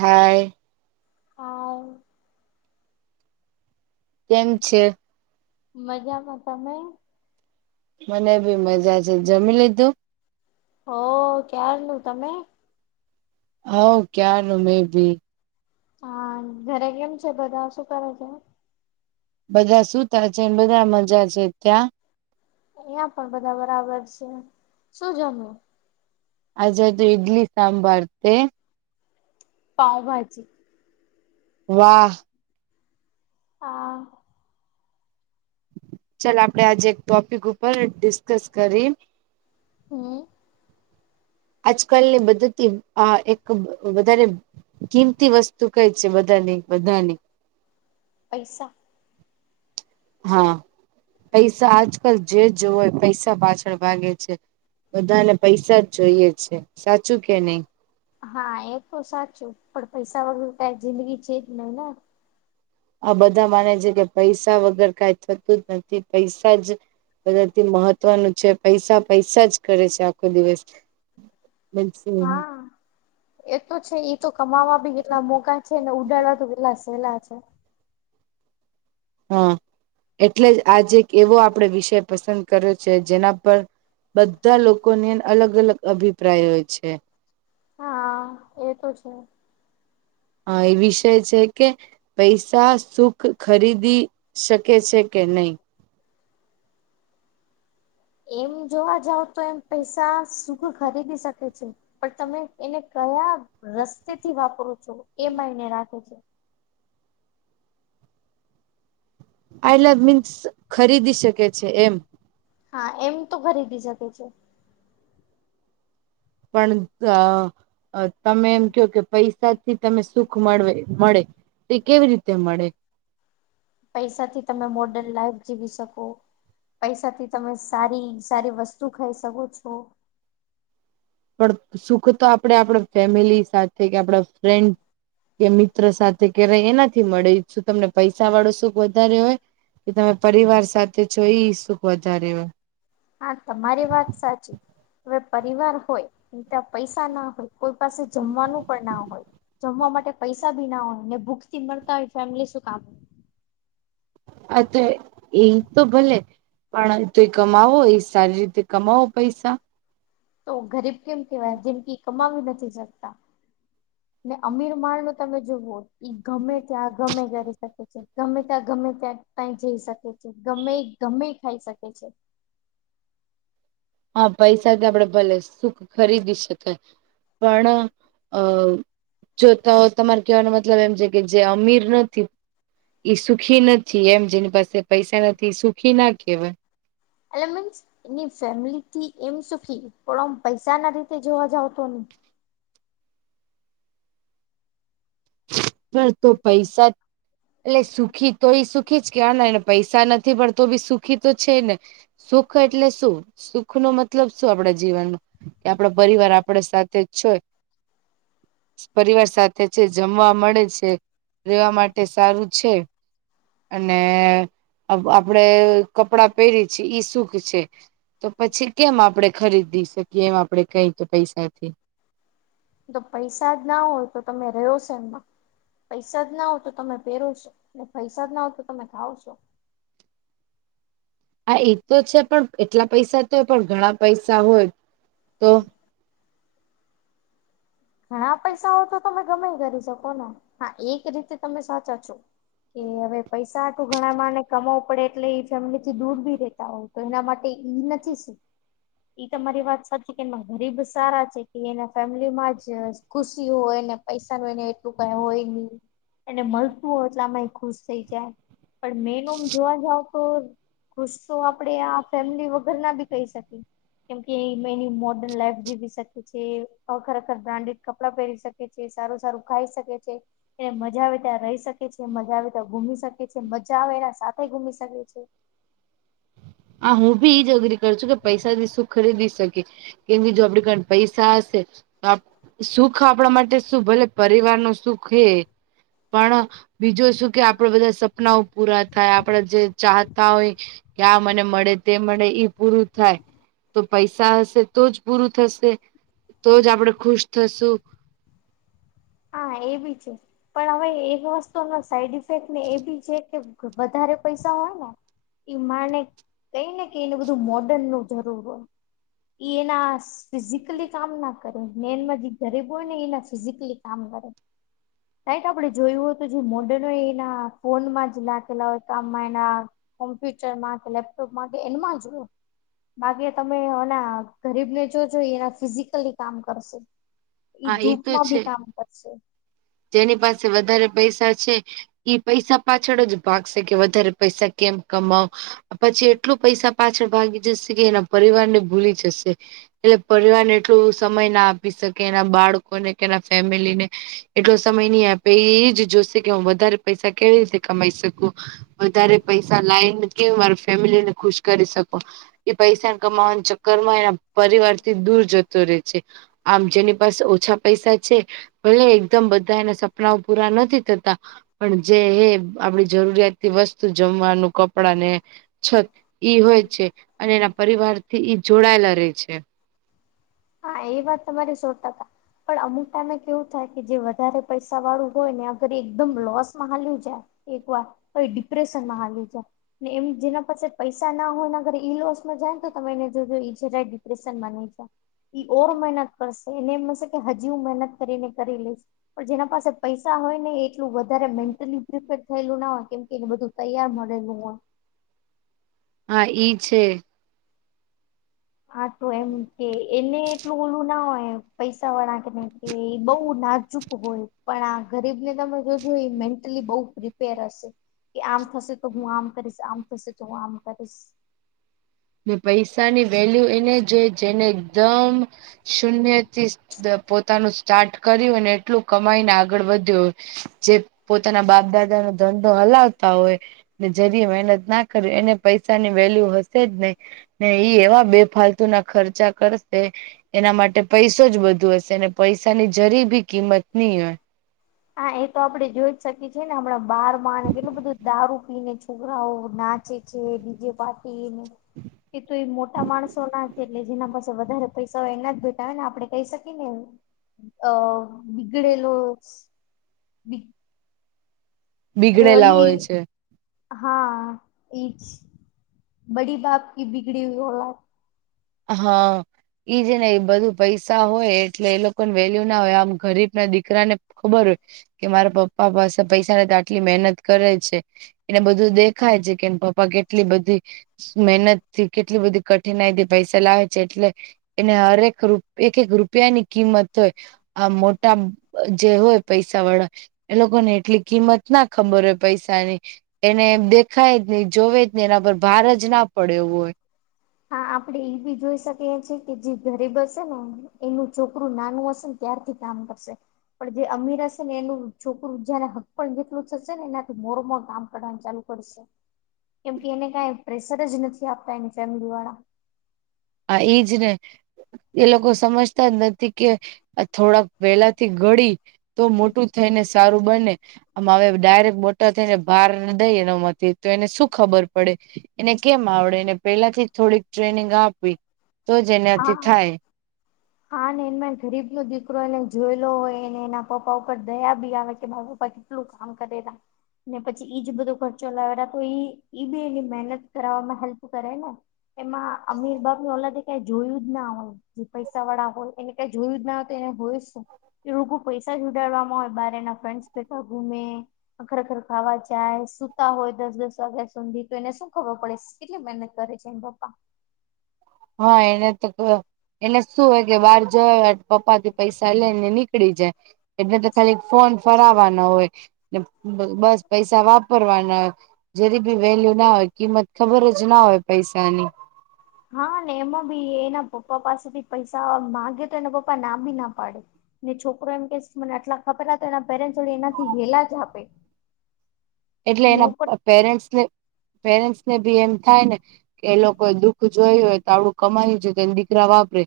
હાય how કેમ છે મજામાં તમે મને બી મજા છે જમી લીધું હો ક્યારનું તમે હવ ક્યારનું મેં બી હા ઘરે કેમ છે બધા શું કરે છે બધા સુતા છે ને બધા અહિયાં પણ બધા બરાબર છે શું જમુ અજે ત ઈડલી સાબાર તે પાવભાજી વાહ હા ચાલ આપડે આજે એક ટોપિક ઉપર ડિસ્કસ કરી હું આજકાલની બદ્ધતિ આ એક વધારે કિંમતી વસ્તુ કઈ છે બધાની બધાની પૈસા હા પૈસા આજકાલ જે જો હોય પૈસા પાછળ ભાગે છે બધાને પૈસા જ જોઈએ છે સાચું કે નહી હા એ તો સાચું પણ પૈસા વગર કઈ જિંદગી છે જ નહી ને આ બધા માને છે કે પૈસા વગર કઈ થતું જ નથી. પૈસા જ બધાથી મહત્વનું છે. પૈસા પૈસા જ કરે છે આખો દિવસ. સેમ [unintelligible] હા એ તો છે તો કમાવા બી કેટલા મોકા છે ને ઉડાડવા તો કેટલા સહેલા છે. હા એટલે જ આજે એક એવો આપડે વિષય પસંદ કર્યો છે જેના પર બધા લોકોને અલગ અલગ અભિપ્રાય હોય છે હા એ તો છે હા એ વિષય છે કે પૈસા સુખ ખરીદી શકે છે કે નઈ એમ જોવા જાવ તો એમ પૈસા સુખ ખરીદી શકે છે પણ તમે એને કયા રસ્તેથી વાપરો છો એ માયાને રાખે છે. આઈ લ મીન્સ ખરીદી શકે છે એમ હા એમ તો ખરીદી શકે છે. પણ તો તમે એમ કો કે પૈસાથી તમે સુખ મળ મળે. તે કેવી રીતે મળે? પૈસાથી તમે મોડ જીવી શકો. પૈસાથી તમે સારી સારી વસ્તુ ખાઈ શકો છો. પણ સુખ તો આપડે આપણા ફેમિલી સાથે કે આપડા ફ્રેન્ડ કે મિત્ર સાથે કે રહે એનાથી મળે શું તમને પૈસા વાળો સુખ વધારે હોય. કે તમે પરિવાર સાથે છો એઈ સુુખ વધારે હોય. હા, તમારી વાત સાચી. હવે, પરિવાર હોય એ ત્યાં પૈસા ના હોય. કોઈ પાસે જમવાનું પણ ના હોય. જમવા માટે પૈસા ભી ના હોય ને ભૂખથી મળતા હોય ફેમિલી શું કામની. હા, તો એ તો ભલે પણ તો એ કમાવો એ સારી રીતે. કમાઓ પૈસા. તો ગરીબ કેમ કેવાય? જેમકી કમાવી નથી શકતા. ને અમીર માળનું તમે જોજો. ઈ ગમે ત્યાં ગમે કરી શકે છે. ગમે ત્યાં ગમે ત્યાં કઈ જઈ શકે છે. ગમે એ ગમે ખાઈ શકે છે. હા, પૈસા તો આપડે ભલે, સુખ ખરીદી શકાય. પણ અ જો તો તમારે કેવાનો મતલબ એમ છે કે જે અમીર નથી. ઈ સુખી નથી. એમ જેની પાસે પૈસા નથી સુખીના કેહેવાય. એટલે મીન્સ એની ફેમિલીથી એમ સુખી પણ આમ પૈસા ના રીતે જોવા જાવ તો નહી. ઘર તો પૈસા જ એટલે સુખી તો એ સુખી જ કેનાને પૈસા નથી પણ તો બી સુખી તો છે ને સુખ એટલે સુખ. સુખનો મતલબ શું? આપણા જીવનમાં. કે આપડો પરિવાર આપડે સાથે જ છય પરિવાર સાથે છે. જમવા મળે છે. રહેેવા માટે સારું છે. અને આપડે કપડાં પહેરી છીએ ઈ સુખ છે. તો પછી કેમ આપડે ખરીદી શકીએ. એમ આપડે કઈ તો પૈસાથી. તો પૈસા જ ના હોય તો તમે રહ્યો છે. એમમાં પૈસા જ ના હોવ તો તમે પહેરો છો ને, પૈસા જ ના હોવ તો તમે ખાવ છો. હા, એ તો છે પણ એટલા પૈસા તો હોય પણ ઘણા પૈસા હોય તો ઘણા પૈસાઓ તો તમે ગમે કરી શકોને. હા, એક રીતે તમે સાચા છો. કે હવે- પૈસા હાટું ઘણા માને કમાવું પડે એટલે એ ફેમિલી થી દૂર બી રેતા હોય તો એના માટે ઈ નથી સુખ. [inaudible] એ તમારી વાત સાચી કે એ ગરીબ સારા છે કે એના ફેમિલીમાં જ ખુશી હોય ને પૈસા ન હોય ને એટલું કઈ હોય નહી. એને મળતું હોય એટલામાં એ ખુશ થઈ જાય પણ મેનોમ જોવા જાવ તો- ખુશો આપડે આ ફેમિલી વગર ના બી કહી શકીએ. કેમ કે એ મે એની મોડન લાઈફ જીવી શકી છે. ખરા બ્રાન્ડેડ કપડા પહેરી શકે છે. સારું સારું ખાઈ શકે છે. એને મજા આવે. ત્યાં રહી શકે છે. મજા આવે ત્યાં ઘુમી શકે છે. મજા આવે એના સાથે ઘુમ શકે છે. હા, હું બી ઈજ અઘરી કરું છું કે પૈસાથી શું ખરીદી શકે. કે બીજું આપડી કન પૈસા હશે તો આપ સુખ આપણા માટે શું ભલે પરિવારનું સુખ હે પણ બીજો સુખ એ આપણે બધા સપનાઓ પૂરા થાય, આપણે જે ચાહતા હોય. કે આ મને મળે, તે મળે ઈ પૂરું થાય તો પૈસા હશે તો જ પૂરું થશે? તો જ આપણે ખુશ થશું. હા, એ બી છે પણ હવે એક વસ્તુનો સાઈડ ઇફેક્ટને એ બી છે કે વધારે પૈસા હોય ને ઈ માણને કઈ ને કે એનું બધું મોડર્નનું જરૂર હોય. ઈ એના ફિઝિકલી કામ ન કરે. મેન માં જે ગરીબ હોય ને એના ફિઝિકલી કામ કરે. રાઈટ આપડે જોયું હત તું જે મોર્ડન હોય એના ફોનમાં જ નાખેલા હોય કામમાં એના કોમ્પ્યુટરમાં કે લેપટોપમાં કે એનમાં જ હોય. બાકી તમે ઓના ગરીબને જોજો ઈ એના ફિઝિકલી કામ કરશે. ઈ હા એ તો ધૂપમાં છે બી કામ કરશે. જેની પાસે વધારે પૈસા છે. ઈ પૈસા પાછળ જ ભાગશે કે વધારે પૈસા કેમ કમાવ. અ પછી એટલું પૈસા પાછળ ભાગી જશે કે એના પરિવારને ભૂલી જશે. એટલે પરિવારને એટલો સમય ના આપી શકે એના બાળકોને કે એના ફેમિલીને એટલો સમય ની આપે. એ ઈજ જોશે કે હું વધારે પૈસા કેવી રીતે કમાઈ શકું. વધારે પૈસા લાઈન કે મારા ફેમિલીને ખુશ કરી શકો. ઈ પૈસા કમાવાના ચક્કરમાં એના પરિવારથી દૂર જત તો રે છે. આમ જેની પાસે ઓછા પૈસા છે ભલે એ બધાંયના સપનાઓ પૂરા નથી થતા. પણ જે હે આપણે જરૂરિયાતતી વસ્તુ જમવાનું, કપડાંને છત ઈ હોય છે. અને એના પરિવારથી ઈ જોડાયેલા રહેે છે. હા એ વાત તમારી સો ટકા પણ અમુક ટાઈમે કેવું થાય કે જે વધારે પૈસાવાળું હોય ને અગર એ એકદમ લોસમાં હાલ્યું જાય. એકવાર તો ઈ ડિપ્રેશનમાં હાલ્યું જાય. ને એમ જેના પાસે પૈસ પૈસા ના હોય ને અગર ઈ લોસમાં જાય ને તો તમે એને જોજો ઈ જરાય ડિપ્રેશનમાં નહી જાય. ઈ ઓર મહેનત કરશે એને એમ હશે કે હજી હું મહેનત કરીને કરી લઈશ. પણ જેના પાસે પૈસા હોય ને એટલું વધારે મેન્ટલી પ્રિપેર થયેલું ના હોય કેમ કે એને બધું તૈયાર મલેલું હોય. હા ઈ છે. હા તો એમ કે એને એટલું ઓલું ના હોય પૈસાવાળા કને એ બહુ નાજુક હોય. પણ આ ગરીબને તમે જોજો ઈ મેન્ટલી બહુ પ્રિપેર હશે. કે આમ થશે તો હું આમ કરીશ આમ થશે તો હું આમ કરીશ. ને પૈસાની વેલ્યુ એને જ હે જેને એકધમ શૂન્યથી દ પોતાનું સ્ટાર્ટ કર્યું હોયને એટલું કમાઈને આગળ વધ્યો હોય. જે પોતાના બાપ દાદાનો ધંધો હલાવતા હોય. ને જરીએ મહેનત ના કરી એને પૈસાની વેલ્યુ હશે જ નહી. ને ઈ એવા બે ફાલતુના ખર્ચા કરશે એના માટે પૈસો જ બધુ હશે ને પૈસાની જરી ભી કિંમત ની હોય. હા એ તો આપડે જોઈ જ શકીએ છીએ ને હમણાં બારમાં ને કેટલું બધું દારૂ પીને જ છોકરાઓ નાચે છે, ડીજે પાટ ટીને એ તો એ મોટા માણસોના જ એટલે જેના પાસ સે વધારે પૈસા હોય એના જ બેટા હોય ને આપડે કહી શકીને એવું. અ બીગડેલો [inaudible] અરે બિગડેલા ઓલી હોય છે હા ઈજ. બડી બાપ કી બિગડી હુઈ ઓલાદ. હા જે ન એ બધું. પૈસા હોય એટલે એ લોકો વેલ્યુ ના હોય આમ ગરીબ ના દીકરાને ખબર હોય. કે મારા પપ્પા પાસે પૈસા ને તો આટલી મહેનત કરે છે. એને બધું દેખાય છે કેમ પપ્પા કેટલી બધી મહેનત થી કે એટલી બધી કઠિનાઈ હતી પૈસા લાવે છે એટલે એને હરેક રૂ એક એક રૂપિયાની કિંમત હોય આ મોટા જે હોય પૈસા વાળા એ લોકોને એટલી કિંમત ના ખબર હોય પૈસાની. એને દેખાય જ નય જોવે જ ને એના પર ભાર જ ના પડ્યો હોય. હા આપડે એ બી જોઈ શકીએ છે કે જે ગરીબ હશે ને એનું છોકરું નાનું હશે ને ત્યારથી કામ કરશે પણ જે અમીર હશે ને એનું છોકરું જેને હક પણ જેટલું થશે ને એનાથી મોર મોર કામ કરવાનું ચાલુ કર કેમકે એને કઈ પ્રેશર જ નથી આપતા એની ફેમિલીવાળા આ એ જ ને એ લોકો સમજતા જ નથી કે આ થોડાક વહેલા ગડી તો મોટું થઈને સારું બને આ હવે ડાયરેક્ટ તો થઈને ભાર દઈ એના માંથી તો એને શું ખબર પડે એને કેમ આવડે એને પેલાથી થોડીક ટ્રેનિંગ આપવી તો હા એનાથી થાય હા ને એમાં ગરીબ નો દીકરો એને જોયેલો હોયને એના પપ્પા ઉપર દયા બી આવે કે બા પપ્પા કેટલું કામ કરે તા ને પછી ઈજ બધો ખર્ચો લાવે તો એ ઈ બી એની મહેનત કરાવવામાં હેલ્પ કરે ને એમાં અમીર બાપની ઓલાદે કય જોયું જ ના હોય જે પૈસા વાળા હોય એને કઈ જોયું જ ના હો તો એને હોયું શું? એ લોકો પૈસા જ ઉડાાડવામાં હોય બારે ના ફ્રેન્ડ કરતા બધા ગુમે ખરેખર ખાવા જાય સુતા હોય દસ દસ વાગ્યા સુધી તો એને શું ખબર પડે કેટલી મહેનત કરે છે એન પપ્પા હા એને તો એને શું હોય કે બહાર જવા પપ્પા થી પૈસા લઈ ને નીકળી જાય એટલે તો ખાલી ફોન ફરવા ના હોય ને બસ પૈસા વાપરવાના જેની બી વેલ્યુ ના હોય કિંમત ખબર જ ના હોય પૈસાની હાને એમાં બી એના પપ્પા પાસેથી પૈસા માંગે તો એના પપ્પા ના બી ના પાડે ને છોકરો એમ કે મને આટલા ખબર તો એના પેરેન્ટસ એનાથી હેલા જ આપે. એટલે ને એના ઉપર પેરેન્ટસ પેરેન્ટસ ને ભી એમ થાય ને કે એ લોકો દુઃખ જોય હોય તો આવડું કમાય છે તો એ દીકરા વાપરે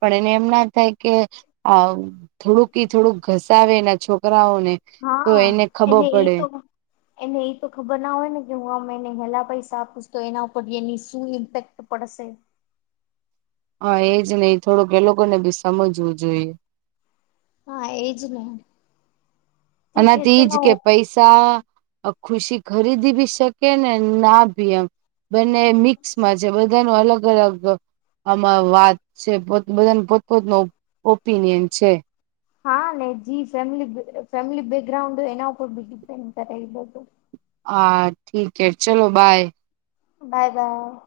પણ એને એમ ના થાય કે આ થોડુંક એ થોડુંક ઘસાવે એના છોકરાઓને તો હા એને ખબર એ પડે. તો એને એ તો ખબર ના હોય ને કે હું આમ એને હેલા પૈસા આપીશ તો એના ઉપરની શું ઇમ્પેક્ટ પડશે. હા એજ ને થોડુંક એ લોકો ને બી સમજવું જોઈએ. હા એજ ને ઠીક છે આનાથી જ ચલો કે પૈસા આ ખુશી ખરીદી ભી શકે ને ના ભી એમ બંને મિક્સમાં છે બધા ન અલગ અલગ અમાર વાત છે બધાને પોતપોતનો ઓપિનિયન છે. હા ને જી ફેમિલી ફેમિલી બેકગ્રાઉન્ડ હોય એના ઉપર બી ડિપેન્ડ કરે એ બધું હા ઠીક હે ચલો બાય. Bye by.